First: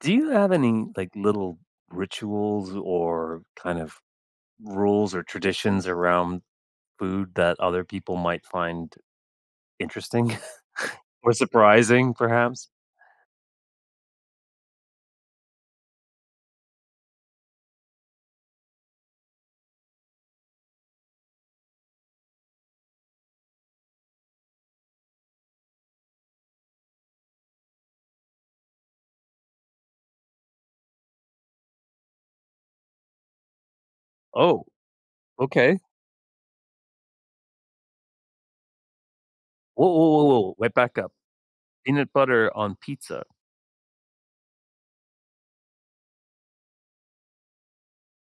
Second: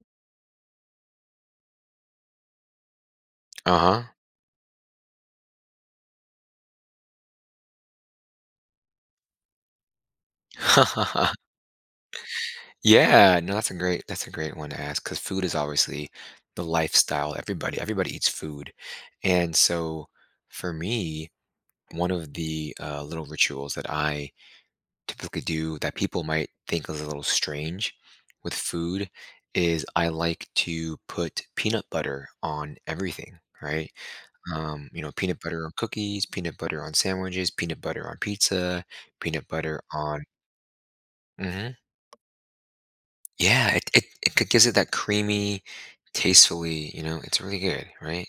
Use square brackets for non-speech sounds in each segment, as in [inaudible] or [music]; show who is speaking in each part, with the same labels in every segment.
Speaker 1: Do you have any, like, little rituals or, kind of,
Speaker 2: Uh-huh.
Speaker 1: rules or traditions around food that other people might find interesting, [chuckles] or
Speaker 2: [chuckles]
Speaker 1: surprising, perhaps?
Speaker 2: Yeah, no, that's a great that's a great one to ask, 'cause food is obviously the lifestyle everybody everybody eats food, and so, for me, one of the, uh, little rituals that I typically do that people might think a little strange, with food, is I like to put peanut butter on everything, right?
Speaker 1: Oh.
Speaker 2: Um, you know, peanut butter on
Speaker 1: Okay.
Speaker 2: cookies, peanut butter on sandwiches, peanut butter on pizza, peanut butter
Speaker 1: Whoa, whoa, whoa,
Speaker 2: on
Speaker 1: whoa, wait, back up.
Speaker 2: Mhm.
Speaker 1: Peanut butter on pizza?
Speaker 2: Yeah, it it it it gives it that creamy, tastefully you know, it's really good, right?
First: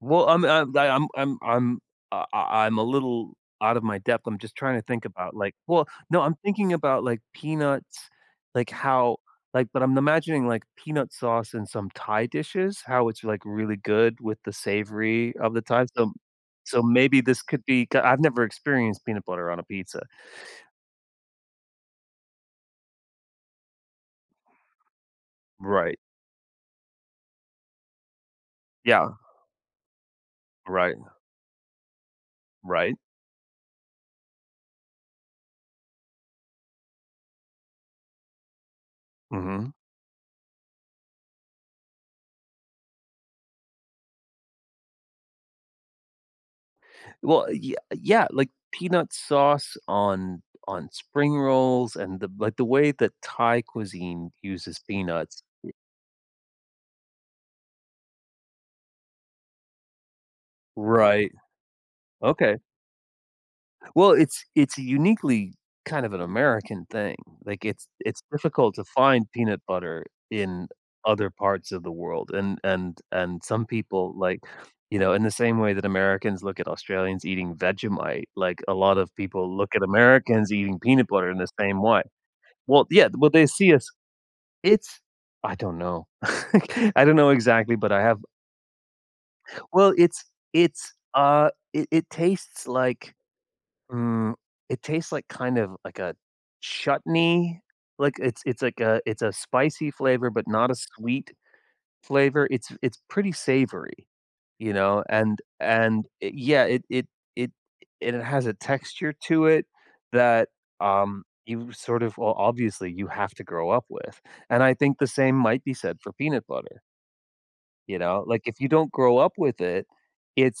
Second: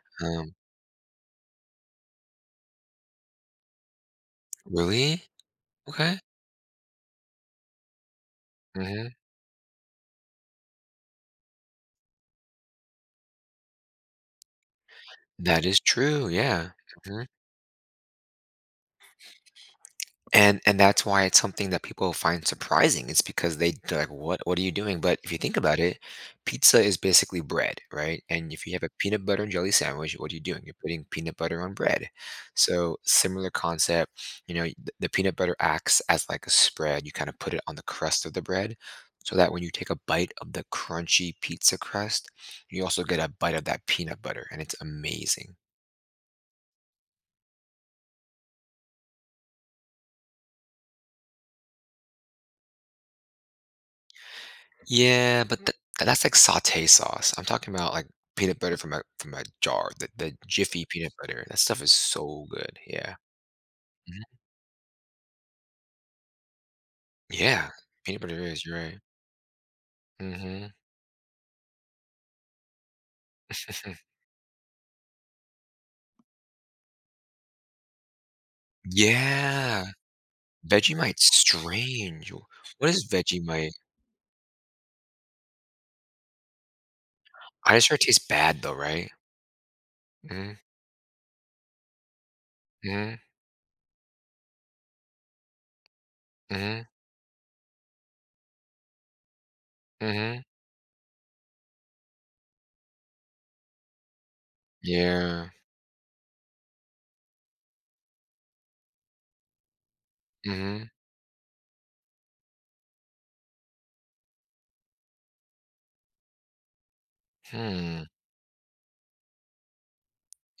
Speaker 1: Well, um,
Speaker 2: Um
Speaker 1: I I, um, I'm I'm I I I'm a little out of my depth, I'm just trying to think
Speaker 2: Really?
Speaker 1: about, like well,
Speaker 2: Okay.
Speaker 1: no, I'm thinking about, like, peanuts, like,
Speaker 2: Mhm.
Speaker 1: how like, but I'm imagining, like, peanut sauce in some Thai dishes? How it's, like, really good with the savory of the
Speaker 2: That is
Speaker 1: Thai, so
Speaker 2: true, yeah,
Speaker 1: so maybe
Speaker 2: mhm.
Speaker 1: this could be c I've never experienced peanut butter on a pizza.
Speaker 2: And and that's why it's something that people find surprising, it's because they they're like, "What what are you doing?" But, if you think about
Speaker 1: Right.
Speaker 2: it, pizza is basically bread, right? And if you have a
Speaker 1: Yeah.
Speaker 2: peanut butter and jelly sandwich, what are you doing? You're
Speaker 1: Right.
Speaker 2: putting peanut butter on bread,
Speaker 1: Right.
Speaker 2: so, similar concept, you know, y the the peanut butter acts as, like, a spread, you kinda put it on the crust of the bread, so that when you
Speaker 1: Mhm.
Speaker 2: take a bite of the crunchy pizza crust, you also get a bite of that peanut butter, and it's amazing.
Speaker 1: Well, ye yeah, like, peanut sauce on on spring rolls and the like, the way that Thai cuisine uses peanuts.
Speaker 2: Yeah, but th that’s, like, saute sauce. I’m talking about, like, peanut butter from a from a jar, the the Jiffy peanut
Speaker 1: Right.
Speaker 2: butter. That stuff is so
Speaker 1: Okay.
Speaker 2: good, yeah.
Speaker 1: Well,
Speaker 2: Mhm.
Speaker 1: it’s it’s uniquely kind of an American thing. Like,
Speaker 2: Yeah,
Speaker 1: it’s
Speaker 2: peanut
Speaker 1: it’s
Speaker 2: butter is,
Speaker 1: difficult to
Speaker 2: right.
Speaker 1: find peanut butter in
Speaker 2: Mhm.
Speaker 1: other parts of the world, and and and some
Speaker 2: [chuckles]
Speaker 1: people, like, you know, in the same way that Americans look at Australians eating Vegemite, like a lot of people look at
Speaker 2: Yeah.
Speaker 1: Americans eating peanut
Speaker 2: Vegemite's
Speaker 1: butter in the same way.
Speaker 2: strange.
Speaker 1: Well,
Speaker 2: What
Speaker 1: yeah,
Speaker 2: is
Speaker 1: well, they see
Speaker 2: Vegemite?
Speaker 1: us It’s I don’t know. [laughs] I don’t know exactly,
Speaker 2: I
Speaker 1: but
Speaker 2: sure
Speaker 1: I
Speaker 2: it
Speaker 1: have
Speaker 2: tastes bad, though, right?
Speaker 1: Well, it’s
Speaker 2: Mhm.
Speaker 1: it’s, ah, it it tastes like,
Speaker 2: Mhm.
Speaker 1: mm, it tastes like, kind of, like a
Speaker 2: Mhm.
Speaker 1: chutney, like, it’s it’s like a it’s a spicy flavor,
Speaker 2: Mhm.
Speaker 1: but not a sweet flavor. It’s it’s pretty savory, you know, and
Speaker 2: Yeah.
Speaker 1: and, it yeah, it it it it has a texture to it that,
Speaker 2: Mhm.
Speaker 1: um, you sort of well, obviously, you have to grow up with, and I think the same might be said for peanut butter you
Speaker 2: Hmm.
Speaker 1: know? Like, if you don’t grow up with it,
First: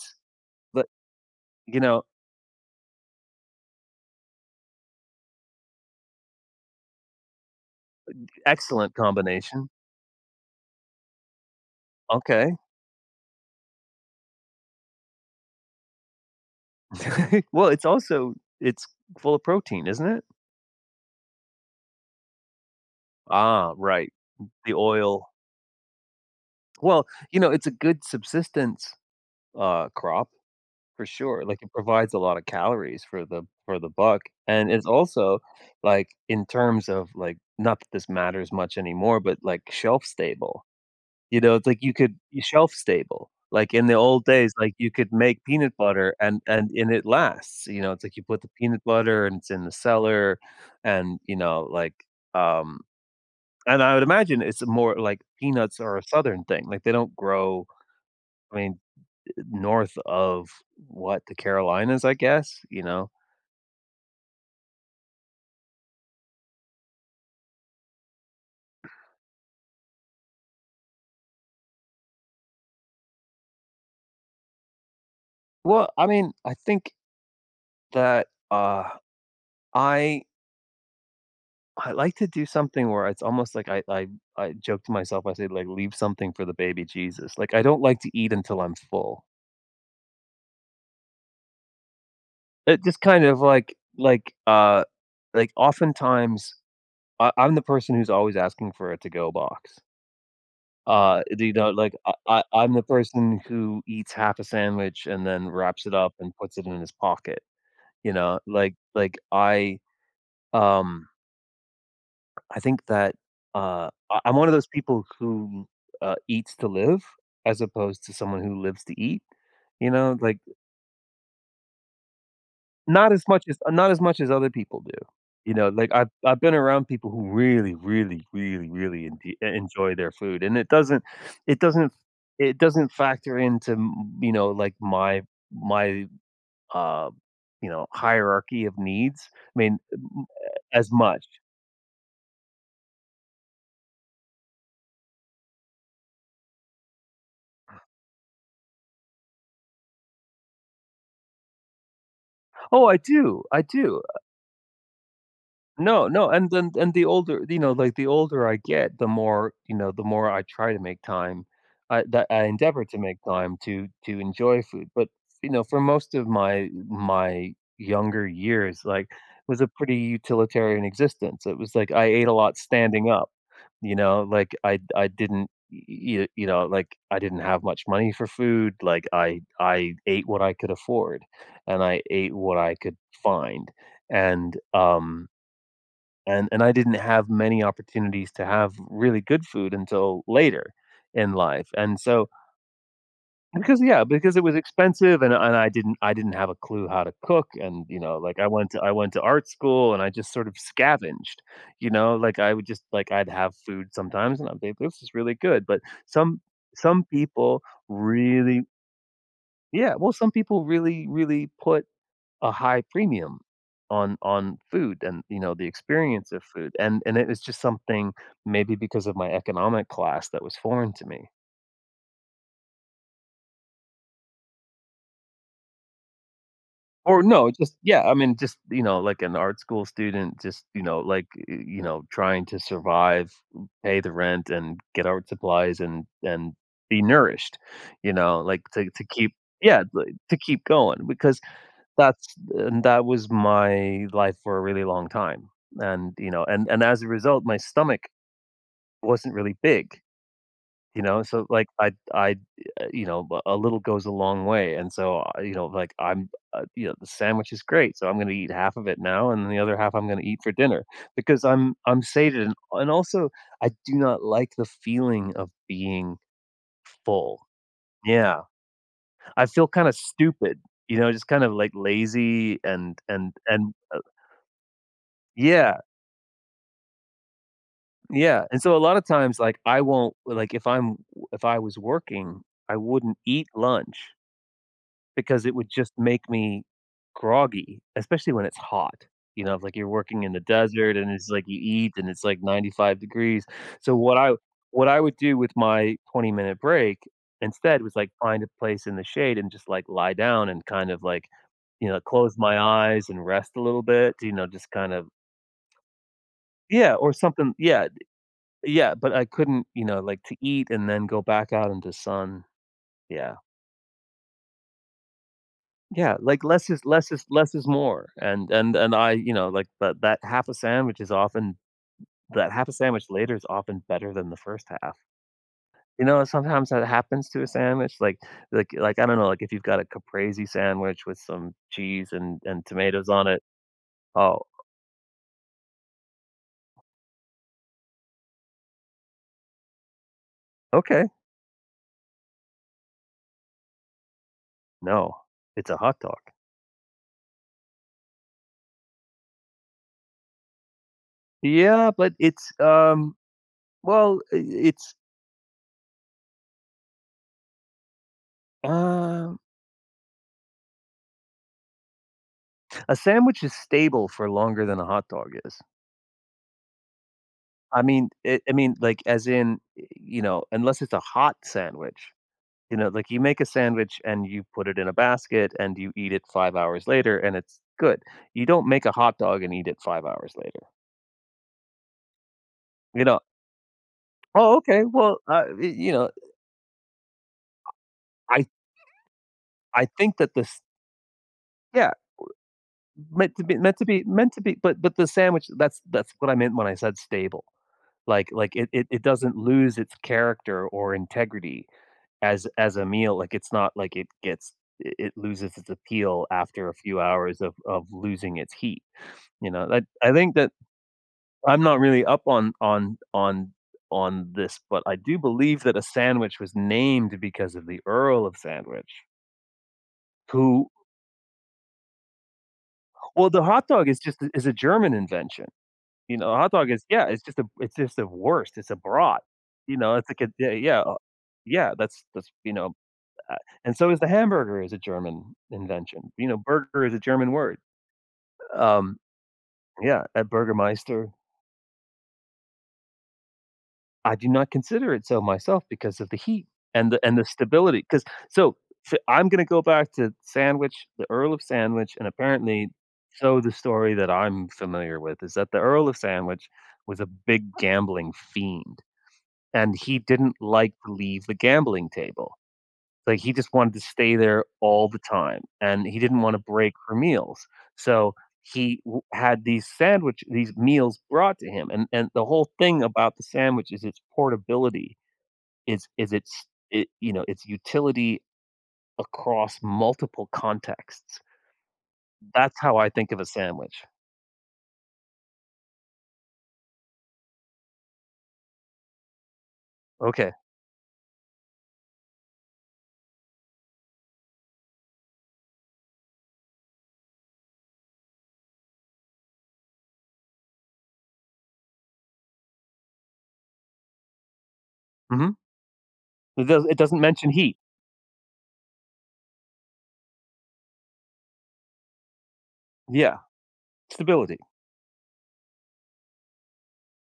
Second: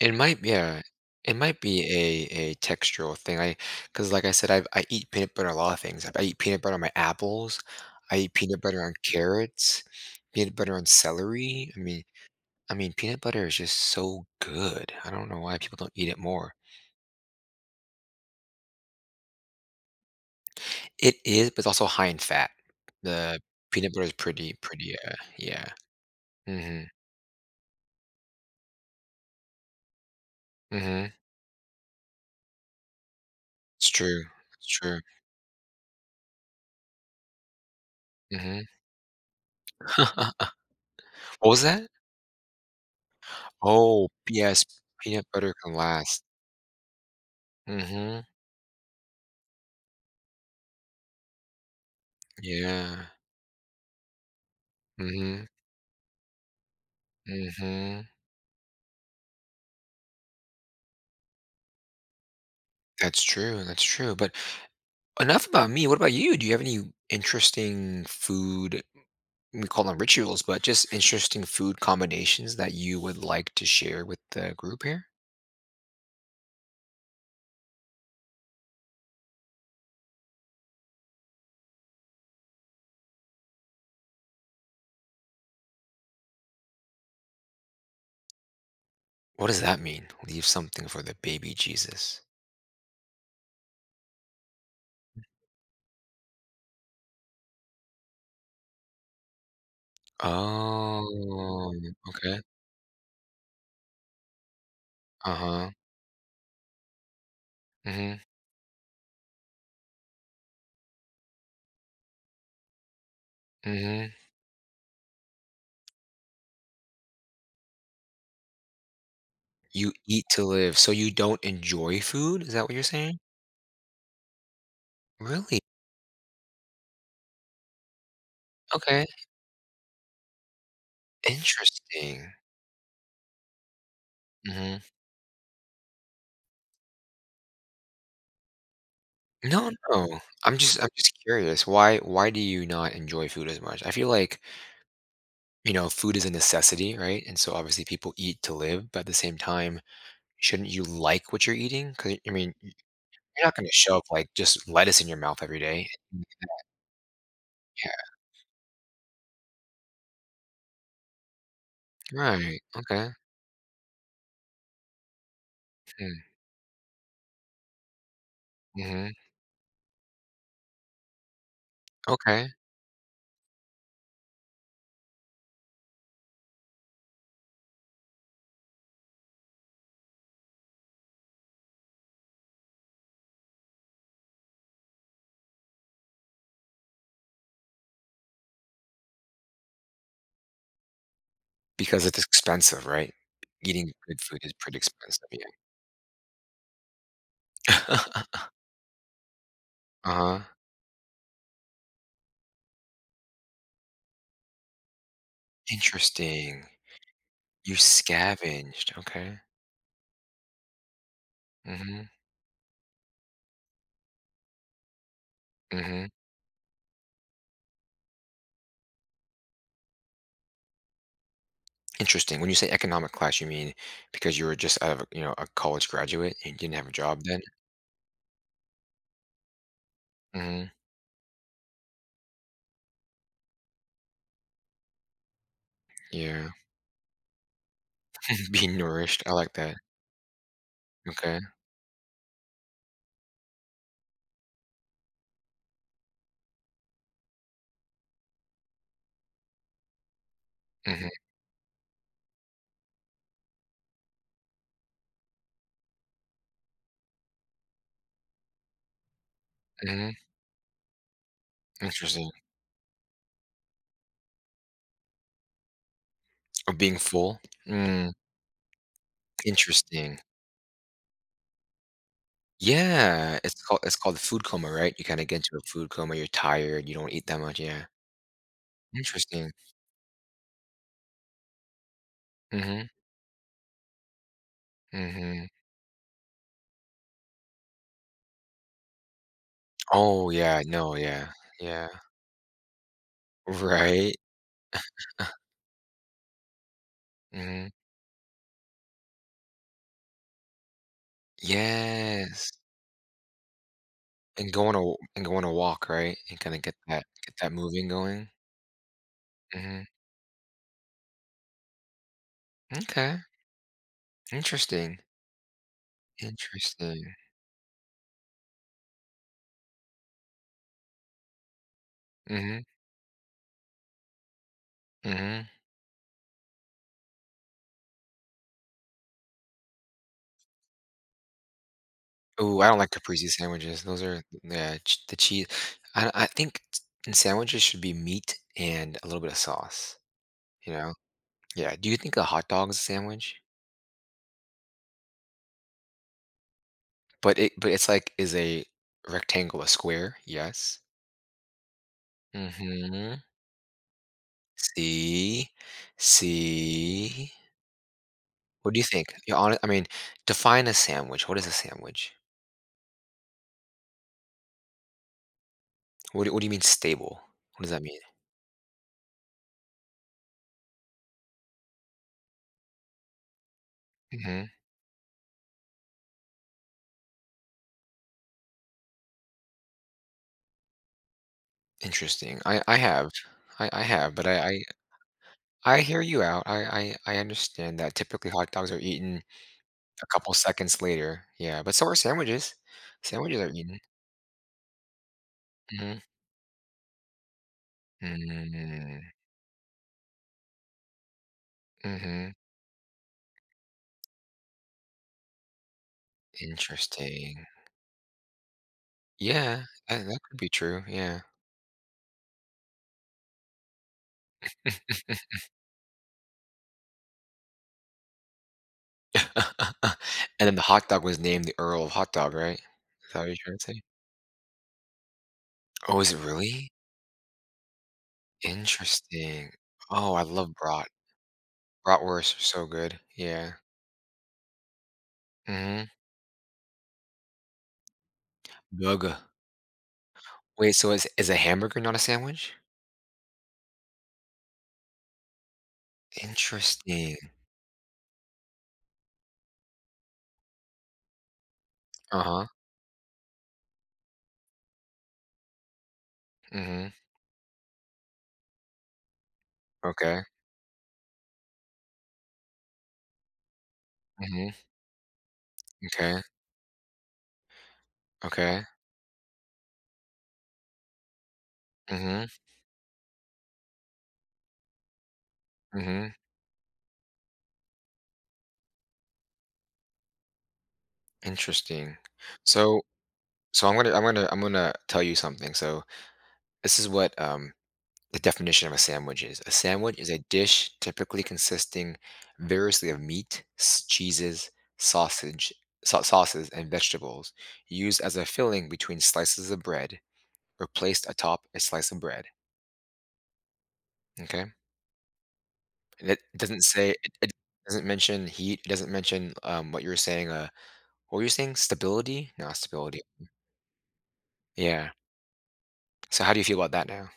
Speaker 2: It might be a
Speaker 1: but,
Speaker 2: it might
Speaker 1: you
Speaker 2: be
Speaker 1: know
Speaker 2: a a textural thing, I 'cause like I said, I’ve I eat peanut butter on a lot of things- I eat peanut butter on my apples,
Speaker 1: Uh,
Speaker 2: I
Speaker 1: d
Speaker 2: eat peanut butter
Speaker 1: excellent
Speaker 2: on
Speaker 1: combination.
Speaker 2: carrots, peanut butter on celery- I mean
Speaker 1: Okay.
Speaker 2: I mean, peanut butter is just so good. I don’t know why people don’t eat it more.
Speaker 1: [laughs] Well, it's also it's full of protein, isn't it?
Speaker 2: It is, but it’s also high in fat. The
Speaker 1: Ah,
Speaker 2: peanut butter
Speaker 1: right.
Speaker 2: is
Speaker 1: M
Speaker 2: pretty
Speaker 1: the
Speaker 2: pretty, uh,
Speaker 1: oil.
Speaker 2: yeah. Mhm.
Speaker 1: Well, you know, it’s a good subsistence, uh, crop, for
Speaker 2: Mhm.
Speaker 1: sure, like, it provides a lot of calories for the for
Speaker 2: It's
Speaker 1: the buck,
Speaker 2: true.
Speaker 1: and
Speaker 2: It's
Speaker 1: it’s
Speaker 2: true.
Speaker 1: also, like, in terms of, like not that this matters
Speaker 2: Mhm.
Speaker 1: much anymore but, like, shelf
Speaker 2: [laughs]
Speaker 1: stable, you
Speaker 2: What
Speaker 1: know?
Speaker 2: was
Speaker 1: It’s like,
Speaker 2: that?
Speaker 1: you could you shelf stable, like in the
Speaker 2: Oh,
Speaker 1: old
Speaker 2: p
Speaker 1: days,
Speaker 2: yes,
Speaker 1: like, you could
Speaker 2: peanut
Speaker 1: make
Speaker 2: butter can
Speaker 1: peanut butter,
Speaker 2: last.
Speaker 1: and and and it lasts, you know, it’s like you
Speaker 2: Mhm.
Speaker 1: put the peanut butter, and it’s in the cellar, and, you know, like, um
Speaker 2: Yeah.
Speaker 1: and I would imagine it’s more, like
Speaker 2: Mhm.
Speaker 1: peanuts are a Southern thing, like, they don’t grow,
Speaker 2: Mhm.
Speaker 1: I mean, north of what, the Carolinas, I guess? You know?
Speaker 2: That’s true, that's true, but enough about me, what about you? Do you have any interesting food we call them rituals, but just interesting food combinations that you would like to share with the group here?
Speaker 1: Well, I mean, I think that, uh, I I like to do something where it's almost like I I I joke to myself, I said, like, "Leave something for the baby Jesus." Like, I don't like to eat until I'm full.
Speaker 2: What does that mean? "Leave something for the baby Jesus."
Speaker 1: It just kind of, like like, uh like, oftentimes, I I'm the person who's always asking for a to-go box. Uh, do you
Speaker 2: Oh,
Speaker 1: know like, I
Speaker 2: okay.
Speaker 1: I I'm the person who eats half a sandwich and then
Speaker 2: Uh-huh.
Speaker 1: wraps it up and puts it in his pocket. You
Speaker 2: Mhm.
Speaker 1: know? Like like, I, um I think that, uh,
Speaker 2: Mhm.
Speaker 1: I I'm one of those people who, uh, eats to live as opposed to someone who lives to eat, you
Speaker 2: "You
Speaker 1: know,
Speaker 2: eat
Speaker 1: like
Speaker 2: to live." So, you don't enjoy food, is that what you're
Speaker 1: Not
Speaker 2: saying?
Speaker 1: as much as uh, not as much as other people do, you
Speaker 2: Really?
Speaker 1: know? Like, I've I've been around people who really, really, really,
Speaker 2: Okay.
Speaker 1: really enpe e enjoy their food, and it doesn't it doesn't
Speaker 2: Interesting.
Speaker 1: it doesn't factor into m you know, like,
Speaker 2: Mhm.
Speaker 1: my my, uh you know, hierarchy of needs, I
Speaker 2: No,
Speaker 1: mean, m
Speaker 2: no,
Speaker 1: m
Speaker 2: I'm just I'm
Speaker 1: as
Speaker 2: just
Speaker 1: much.
Speaker 2: curious, why why do you not enjoy food as much? I feel like you know, food is a necessity, right? And so, obviously,
Speaker 1: [scoffs]
Speaker 2: people eat to live, but at the same time, shouldn't you like what you're eating? 'Cau I mean, y
Speaker 1: Oh, I do,
Speaker 2: you're not
Speaker 1: I
Speaker 2: gonna show
Speaker 1: do,
Speaker 2: up,
Speaker 1: uh
Speaker 2: like, just lettuce in your mouth every day
Speaker 1: No,
Speaker 2: and eat
Speaker 1: no, and
Speaker 2: that.
Speaker 1: then and the older you know,
Speaker 2: Yeah.
Speaker 1: like, the older I get, the more you know, the more I try to make time, I that I
Speaker 2: Right,
Speaker 1: endeavor to
Speaker 2: okay.
Speaker 1: make time to to enjoy food, but, you know, for most of
Speaker 2: Hmm.
Speaker 1: my my younger years, like,
Speaker 2: Mhm.
Speaker 1: was a pretty utilitarian existence, it was like, I ate a
Speaker 2: Okay.
Speaker 1: lot standing up, you know? Like, I I didn't y y you know, like, I didn't have much money for food, like, I I ate what I could afford, and I ate what I could find, and, um and and I didn't have many opportunities to have really good food until later in life, and
Speaker 2: Because it's
Speaker 1: so
Speaker 2: expensive, right?
Speaker 1: Because
Speaker 2: Eating
Speaker 1: yeah,
Speaker 2: good
Speaker 1: because
Speaker 2: food
Speaker 1: it
Speaker 2: is
Speaker 1: was
Speaker 2: pretty
Speaker 1: expensive,
Speaker 2: expensive,
Speaker 1: and
Speaker 2: yeah.
Speaker 1: and I didn't I didn't have a clue how to cook, and, you know, like, I
Speaker 2: [chuckles]
Speaker 1: went to I went to art school, and I just
Speaker 2: Uh-huh.
Speaker 1: sort of scavenged, you know? Like, I would just like, I'd have food sometimes, and I'd be like, "This is really good." But some
Speaker 2: Interesting.
Speaker 1: some people
Speaker 2: You
Speaker 1: really
Speaker 2: scavenged, okay.
Speaker 1: yeah, well, some people really, really put
Speaker 2: Mhm.
Speaker 1: a high premium on on food and, you know, the
Speaker 2: Mhm.
Speaker 1: experience of food, and and it it's just something- maybe because of my economic class- that was foreign to me.
Speaker 2: Interesting. When you say economic class, you mean because you were just out of a, you know, a college graduate and didn't have a
Speaker 1: Or
Speaker 2: job then?
Speaker 1: no, just, yeah, I mean, just, you know, like, an art school student just,
Speaker 2: Mhm.
Speaker 1: you know, like, y y you know, trying to survive, m pay the rent, and get art supplies, and
Speaker 2: Yeah.
Speaker 1: and be nourished, you know?
Speaker 2: [chuckles]
Speaker 1: Like,
Speaker 2: Being
Speaker 1: to to
Speaker 2: nourished,
Speaker 1: keep
Speaker 2: I like that.
Speaker 1: Yeah, like, to keep going because
Speaker 2: Okay.
Speaker 1: that's and that was my life for a really long time, and, you know, and and as a result, my stomach wasn't really big. You
Speaker 2: Mhm.
Speaker 1: know, so, like, I I, eh, you know, a a little goes a long way, and so, I, you know, like, I'm, uh, you know, the sandwich is great, so I'm gonna eat half of it now, and the other half I'm
Speaker 2: Mhm.
Speaker 1: gonna eat for dinner because I'm I'm
Speaker 2: Interesting.
Speaker 1: saving, and, also, I do not like the feeling of being
Speaker 2: Oh, being
Speaker 1: full.
Speaker 2: full? Mm.
Speaker 1: Yeah. I feel kinda
Speaker 2: Interesting.
Speaker 1: stupid. You know? Just kinda, like, lazy and and
Speaker 2: Yeah, it's
Speaker 1: and,
Speaker 2: call it's
Speaker 1: uh
Speaker 2: called food coma, right? You kinda get into a
Speaker 1: Yeah.
Speaker 2: food coma, you're tired, you don't eat that much, yeah.
Speaker 1: Yeah, and so a lotta times,
Speaker 2: Interesting.
Speaker 1: like, I won't l like, if I'm w if I was working, I
Speaker 2: Mhm.
Speaker 1: wouldn't eat lunch because
Speaker 2: Mhm.
Speaker 1: it would just make me groggy, especially when it's hot. You know? If like you're working
Speaker 2: Oh,
Speaker 1: in the
Speaker 2: yeah,
Speaker 1: desert,
Speaker 2: no,
Speaker 1: and it's
Speaker 2: yeah.
Speaker 1: like you
Speaker 2: Yeah.
Speaker 1: eat, and it's like 95 degrees. So
Speaker 2: Right?
Speaker 1: what I what I would do
Speaker 2: [chuckles]
Speaker 1: with my twenty-minute break
Speaker 2: Mhm.
Speaker 1: instead was, like, find a place in the shade and just, like, lie down and kind of, like, you know, close
Speaker 2: Yes.
Speaker 1: my eyes and rest a little bit, you know,
Speaker 2: And
Speaker 1: just
Speaker 2: going to
Speaker 1: kind
Speaker 2: w
Speaker 1: of
Speaker 2: and going to walk, right? And kinda get
Speaker 1: Yeah,
Speaker 2: that
Speaker 1: or
Speaker 2: get that
Speaker 1: something Yeah,
Speaker 2: moving going?
Speaker 1: yeah, but I couldn't, you
Speaker 2: Mhm.
Speaker 1: know, like, to eat and then go back out into sun.
Speaker 2: M'kay.
Speaker 1: Yeah.
Speaker 2: Interesting.
Speaker 1: Yeah. Like, less is less
Speaker 2: Interesting.
Speaker 1: is less is more. And and and I, you know, like, that that half a sandwich is often that
Speaker 2: Mhm.
Speaker 1: half a sandwich later is often better than the first half.
Speaker 2: Mhm.
Speaker 1: You know, uh, sometimes that happens to a sandwich, like like like, I don't know, like, if you've got a Caprese sandwich with some cheese and
Speaker 2: Ooh,
Speaker 1: and
Speaker 2: I don't like
Speaker 1: tomatoes on
Speaker 2: Caprese
Speaker 1: it.
Speaker 2: sandwiches. Those are th
Speaker 1: Oh.
Speaker 2: nah. Ch the chee I I think ts in sandwiches, should be meat and a little bit of sauce. You know?
Speaker 1: Okay.
Speaker 2: Yeah, do you think a hot dog is a sandwich?
Speaker 1: No. It's a hot dog.
Speaker 2: But it but it's, like, is a rectangle a square? Yes.
Speaker 1: Yeah, but it's, um
Speaker 2: Mhm.
Speaker 1: well, uh, it's
Speaker 2: See? See? What do you think? Your
Speaker 1: Um
Speaker 2: hone I mean, define a sandwich, what is a sandwich?
Speaker 1: A sandwich is stable for longer than a hot dog is.
Speaker 2: What do what do you mean stable? What does
Speaker 1: I
Speaker 2: that mean?
Speaker 1: mean, it I mean, like, as in eh, you know, unless it's a hot sandwich. You know, like, you make a sandwich, and you
Speaker 2: Mhm.
Speaker 1: put it in a basket, and you eat it 5 hours later, and it's good. You don't make a hot dog and eat it 5 hours later.
Speaker 2: Interesting, I I
Speaker 1: You
Speaker 2: have
Speaker 1: know
Speaker 2: I I have, but I
Speaker 1: oh, okay, well, uh, y
Speaker 2: I I
Speaker 1: you
Speaker 2: hear
Speaker 1: know, eh
Speaker 2: you out, I I I understand that, typically,
Speaker 1: I I th
Speaker 2: hot dogs are eaten
Speaker 1: I
Speaker 2: a
Speaker 1: think that
Speaker 2: couple
Speaker 1: this
Speaker 2: seconds later, yeah, but so
Speaker 1: yeah
Speaker 2: are sandwiches.
Speaker 1: w meant
Speaker 2: Sandwiches
Speaker 1: to
Speaker 2: are
Speaker 1: be meant
Speaker 2: eaten
Speaker 1: to be meant to be but but the sandwich that's
Speaker 2: Mm.
Speaker 1: that's what I meant when I said "stable". Like like, it it it
Speaker 2: Mm.
Speaker 1: doesn't lose its character or integrity
Speaker 2: Mhm.
Speaker 1: as as a meal, like, it's not like it gets i it loses its appeal after a few hours
Speaker 2: Interesting.
Speaker 1: of of losing its heat, you
Speaker 2: Yeah,
Speaker 1: know, I
Speaker 2: that
Speaker 1: I
Speaker 2: that
Speaker 1: think
Speaker 2: could be
Speaker 1: that
Speaker 2: true, yeah.
Speaker 1: I'm not really up on on on on this, but I do
Speaker 2: [chuckles]
Speaker 1: believe that a sandwich was named because of the Earl of Sandwich.
Speaker 2: [laughs] And then the
Speaker 1: Who
Speaker 2: hot dog was named the Earl Hot Dog, right? Is that what
Speaker 1: Well,
Speaker 2: you're
Speaker 1: the
Speaker 2: trying to
Speaker 1: hot
Speaker 2: say?
Speaker 1: dog is just a is a German invention.
Speaker 2: Oh, is
Speaker 1: You
Speaker 2: it
Speaker 1: know, a hot dog
Speaker 2: really?
Speaker 1: is yeah, it's just a it's just a wurst, it's a brat,
Speaker 2: Interesting,
Speaker 1: you know? It's a
Speaker 2: oh, I
Speaker 1: like a
Speaker 2: love
Speaker 1: d yeah,
Speaker 2: brat.
Speaker 1: uh yeah, that's that's,
Speaker 2: Bratwursts are
Speaker 1: you
Speaker 2: so
Speaker 1: know,
Speaker 2: good,
Speaker 1: uh
Speaker 2: yeah.
Speaker 1: and so is the hamburger is a German
Speaker 2: Mm.
Speaker 1: invention, you know, "burger" is a German word. Um
Speaker 2: Burger.
Speaker 1: yeah, a
Speaker 2: Wait, so is
Speaker 1: Bürgermeister.
Speaker 2: is a hamburger not a sandwich?
Speaker 1: I do not consider it so, myself because of the heat and the
Speaker 2: Interesting.
Speaker 1: and the stability, 'cause so so I'm gonna go back to sandwich The Earl of Sandwich, and
Speaker 2: Uh-huh.
Speaker 1: apparently so the story that I'm familiar with is that the Earl of Sandwich
Speaker 2: Mhm.
Speaker 1: was a big gambling fiend. And he
Speaker 2: Okay.
Speaker 1: didn't like to leave the gambling table. But, he just wanted to stay there
Speaker 2: Mhm.
Speaker 1: all the time, and he didn't
Speaker 2: M'kay.
Speaker 1: wanna break for meals, so,
Speaker 2: Okay.
Speaker 1: he w had these sandwich these meals brought to him, and and the
Speaker 2: Mhm.
Speaker 1: whole thing about the sandwich is its portability. Is is
Speaker 2: Mhm.
Speaker 1: its it you know, its utility across multiple contexts.
Speaker 2: Interesting.
Speaker 1: That's how
Speaker 2: So
Speaker 1: I think of a
Speaker 2: so I'm
Speaker 1: sandwich.
Speaker 2: gonna I'm gonna I'm gonna tell you something, so, this is what, um, the definition of a sandwich is, "A sandwich is a
Speaker 1: Okay.
Speaker 2: dish typically consisting variously of meat, s cheeses, sausage, sa sauces, and vegetables used as a filling between slices of bread or placed atop a slice of bread." M'kay?
Speaker 1: Mhm.
Speaker 2: And it
Speaker 1: It
Speaker 2: doesn't
Speaker 1: does it
Speaker 2: say
Speaker 1: doesn't
Speaker 2: it
Speaker 1: mention
Speaker 2: it
Speaker 1: heat.
Speaker 2: doesn't mention heat. It doesn't mention, um, what you were saying, uh What were you saying, stability? Not stability
Speaker 1: Yeah. Stability.
Speaker 2: Yeah. So how do you feel about that now?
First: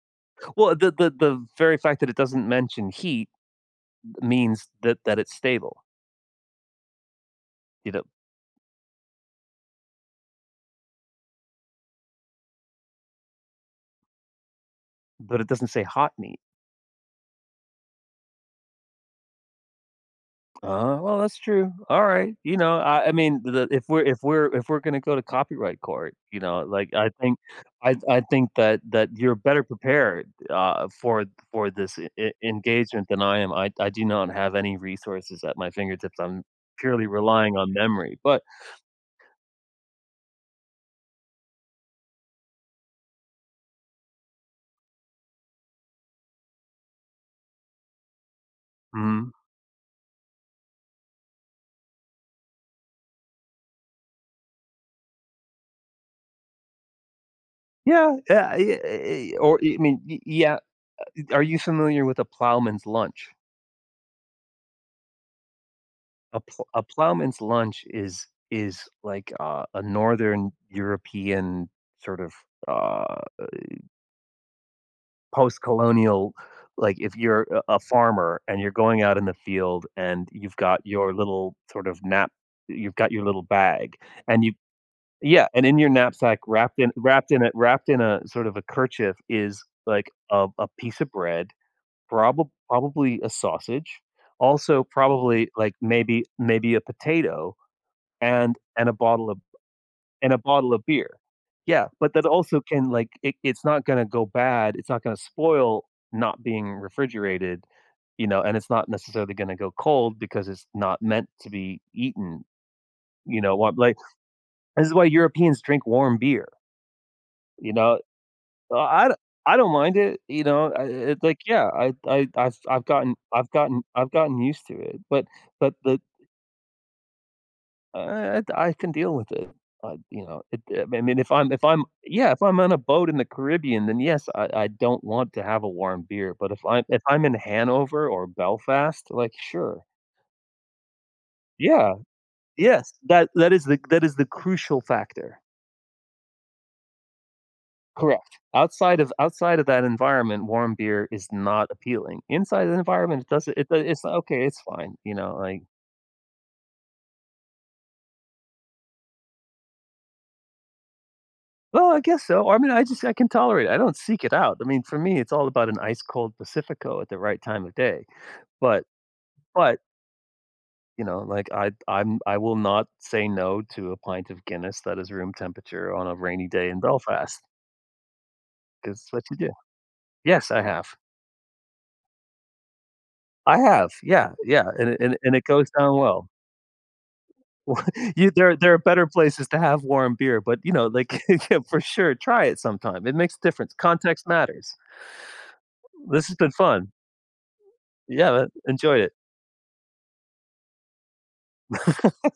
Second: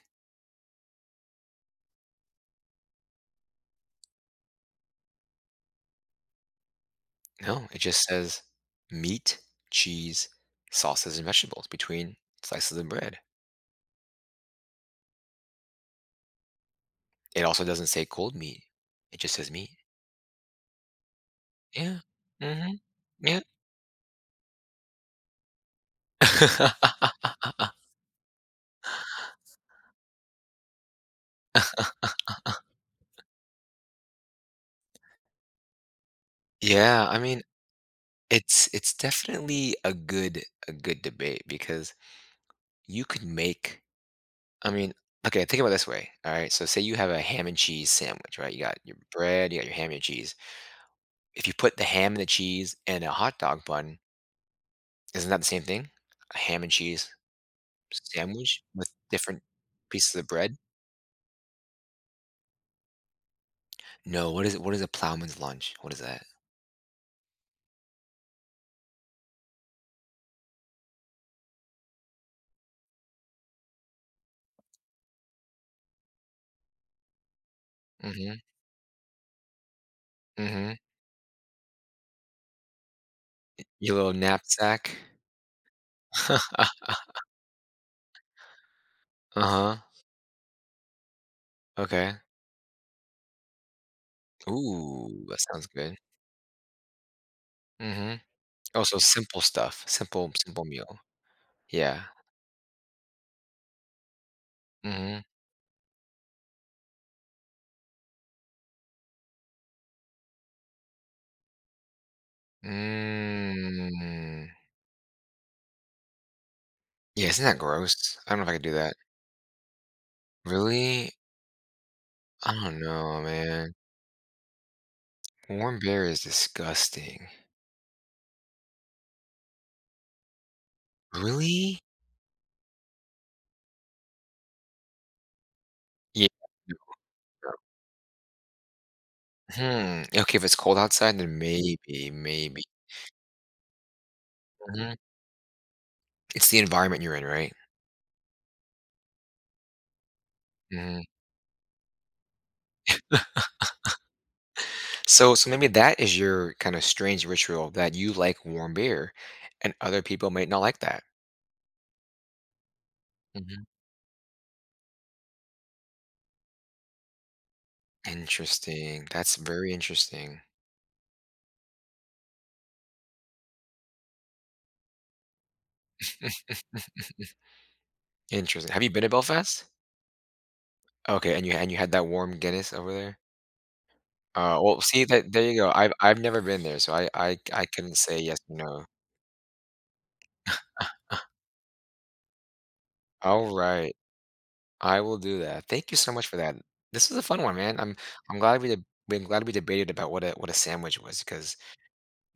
Speaker 1: Well, the the the very fact that it doesn't mention heat m means that that it's stable
Speaker 2: No, it
Speaker 1: You
Speaker 2: just
Speaker 1: know
Speaker 2: says meat, cheese, sauces, and vegetables between slices of bread.
Speaker 1: But it doesn't say, "hot meat."
Speaker 2: It also doesn't say, "cold meat." It just says, "meat."
Speaker 1: Uh, well, that's true.
Speaker 2: Yeah.
Speaker 1: Alright. You know,
Speaker 2: Mhm.
Speaker 1: I I mean,
Speaker 2: Yeah.
Speaker 1: the if we're if we're if we're gonna go to copyright court, you know, like, I think
Speaker 2: [laughs]
Speaker 1: I I think that that you're better prepared, uh, for for this e
Speaker 2: [laughs]
Speaker 1: engagement than I am. I I do not have any resources at my fingertips. I'm purely
Speaker 2: Yeah, I mean,
Speaker 1: relying on memory. But
Speaker 2: it's it's definitely a good a good debate because, you could make I mean, okay, think about it this way, alright. So say you have a ham and cheese sandwich, right? You got your
Speaker 1: Mhm.
Speaker 2: bread, you got your ham and your cheese. If you put the ham and the cheese in a hot dog bun isn't that the same thing? A ham and cheese s
Speaker 1: Yeah, yeah, I
Speaker 2: sandwich
Speaker 1: yea
Speaker 2: with
Speaker 1: eh eh
Speaker 2: different
Speaker 1: or e mean
Speaker 2: pieces
Speaker 1: y
Speaker 2: of bread?
Speaker 1: yeah, uh, are you familiar with a ploughman's lunch?
Speaker 2: No, what is what is a ploughman's lunch? What is that?
Speaker 1: A pl a ploughman's lunch is is like a a northern European sort of uh, eh postcolonial like if you're a a farmer
Speaker 2: Mhm.
Speaker 1: and you're going out in the field and you've
Speaker 2: Mhm.
Speaker 1: got your little sort of knap you've got your little
Speaker 2: I
Speaker 1: bag,
Speaker 2: your little
Speaker 1: and you
Speaker 2: knapsack.
Speaker 1: Yeah. And in your knapsack,
Speaker 2: [laughs]
Speaker 1: wrapped in wrapped in a wrapped in a sort of a kerchief is,
Speaker 2: Uh-huh.
Speaker 1: like, a a piece of bread,
Speaker 2: Okay.
Speaker 1: probob probably a sausage. Also,
Speaker 2: Ooh, that
Speaker 1: probably,
Speaker 2: sounds
Speaker 1: like,
Speaker 2: good.
Speaker 1: maybe maybe a potato
Speaker 2: Mhm.
Speaker 1: and
Speaker 2: Oh,
Speaker 1: and a
Speaker 2: so
Speaker 1: bottle of
Speaker 2: simple
Speaker 1: b
Speaker 2: stuff; simple
Speaker 1: and a
Speaker 2: simple
Speaker 1: bottle of
Speaker 2: meal.
Speaker 1: beer. Yeah.
Speaker 2: Yeah.
Speaker 1: But that also can like it it's not gonna go bad. It's not gonna
Speaker 2: Mhm.
Speaker 1: spoil not being refrigerated, you know, and it's not necessarily gonna go cold because it's not meant to be eaten. You know, what, like
Speaker 2: Mm.
Speaker 1: this is why Europeans drink warm beer
Speaker 2: Yes, isn't that
Speaker 1: you
Speaker 2: gross?
Speaker 1: know?
Speaker 2: I don't know if I could do that.
Speaker 1: I I don I don't mind it. You know? Uh uh
Speaker 2: Really?
Speaker 1: It like Yeah. I I
Speaker 2: I
Speaker 1: I've
Speaker 2: don't
Speaker 1: I've gotten
Speaker 2: know,
Speaker 1: I've
Speaker 2: man.
Speaker 1: gotten I've gotten used to it, but but
Speaker 2: Warm
Speaker 1: but
Speaker 2: beer is disgusting.
Speaker 1: Uh, it I can deal with it. Uh, you know? It, eh I mean, if I'm if
Speaker 2: Really?
Speaker 1: I'm Yeah, if I'm on a boat in the Caribbean, then, yes, I I don't want to have a warm
Speaker 2: Ye
Speaker 1: beer. But if I'm if I'm in
Speaker 2: [unintelligible]
Speaker 1: Hanover or Belfast, like, sure.
Speaker 2: Hmm, okay, if it's cold outside, then
Speaker 1: Yeah.
Speaker 2: maybe maybe.
Speaker 1: Yes. That that is the that is the crucial
Speaker 2: Mhm.
Speaker 1: factor.
Speaker 2: It's the environment you're in, right?
Speaker 1: Correct, outside of outside of that environment, warm
Speaker 2: Mhm.
Speaker 1: beer is not appealing, inside the
Speaker 2: [laughs]
Speaker 1: environment, it doesn't it do it's not okay, it's fine, you
Speaker 2: So,
Speaker 1: know,
Speaker 2: it's gonna
Speaker 1: like
Speaker 2: be that is your, kinda strange, ritual that you like warm beer, and other people might not like that.
Speaker 1: Well, I guess so, I mean, I just I can
Speaker 2: Mhm.
Speaker 1: tolerate it, I don't seek it out, I mean, for me, it's all about an ice-cold Pacifico at the right time of day, but,
Speaker 2: Interesting, that's very
Speaker 1: but
Speaker 2: interesting.
Speaker 1: you know, like, I I'm I will not say "no" to a pint of Guinness that is room temperature on a rainy day in Belfast.
Speaker 2: [chuckles] Interesting, have you
Speaker 1: 'Cause
Speaker 2: been to
Speaker 1: it's what you do.
Speaker 2: Belfast?
Speaker 1: Yes, I have.
Speaker 2: Okay, and you and you had that warm Guinness over there?
Speaker 1: I have, yeah, yeah,
Speaker 2: Oh, well,
Speaker 1: and it
Speaker 2: see
Speaker 1: and it
Speaker 2: that
Speaker 1: and it
Speaker 2: there you
Speaker 1: goes
Speaker 2: go, I've
Speaker 1: down
Speaker 2: I've
Speaker 1: well.
Speaker 2: never been there, so I I c I
Speaker 1: What?
Speaker 2: couldn't say
Speaker 1: You
Speaker 2: yes
Speaker 1: there are
Speaker 2: or
Speaker 1: there are
Speaker 2: no.
Speaker 1: better places to have warm beer, but, you know, like
Speaker 2: [chuckles]
Speaker 1: [chuckles] for sure, try it sometime, it makes a difference,
Speaker 2: Alright.
Speaker 1: context matters.
Speaker 2: I will do that, thank you so much
Speaker 1: This has
Speaker 2: for
Speaker 1: been
Speaker 2: that,
Speaker 1: fun.
Speaker 2: this was a fun one, man, I'm
Speaker 1: Yeah,
Speaker 2: I'm
Speaker 1: that
Speaker 2: glad we de
Speaker 1: enjoy it.
Speaker 2: b I'm glad we debated about what a what a sandwich was 'cause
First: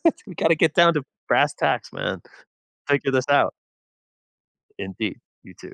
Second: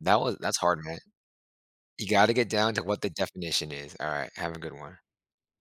Speaker 2: that
Speaker 1: We
Speaker 2: was
Speaker 1: gotta
Speaker 2: that's
Speaker 1: get
Speaker 2: hard,
Speaker 1: down
Speaker 2: man.
Speaker 1: to brass tacks,
Speaker 2: You
Speaker 1: man,
Speaker 2: gotta get down to what the
Speaker 1: figure this out.
Speaker 2: definition is, aright, have a good one.
Speaker 1: Indeed, you too.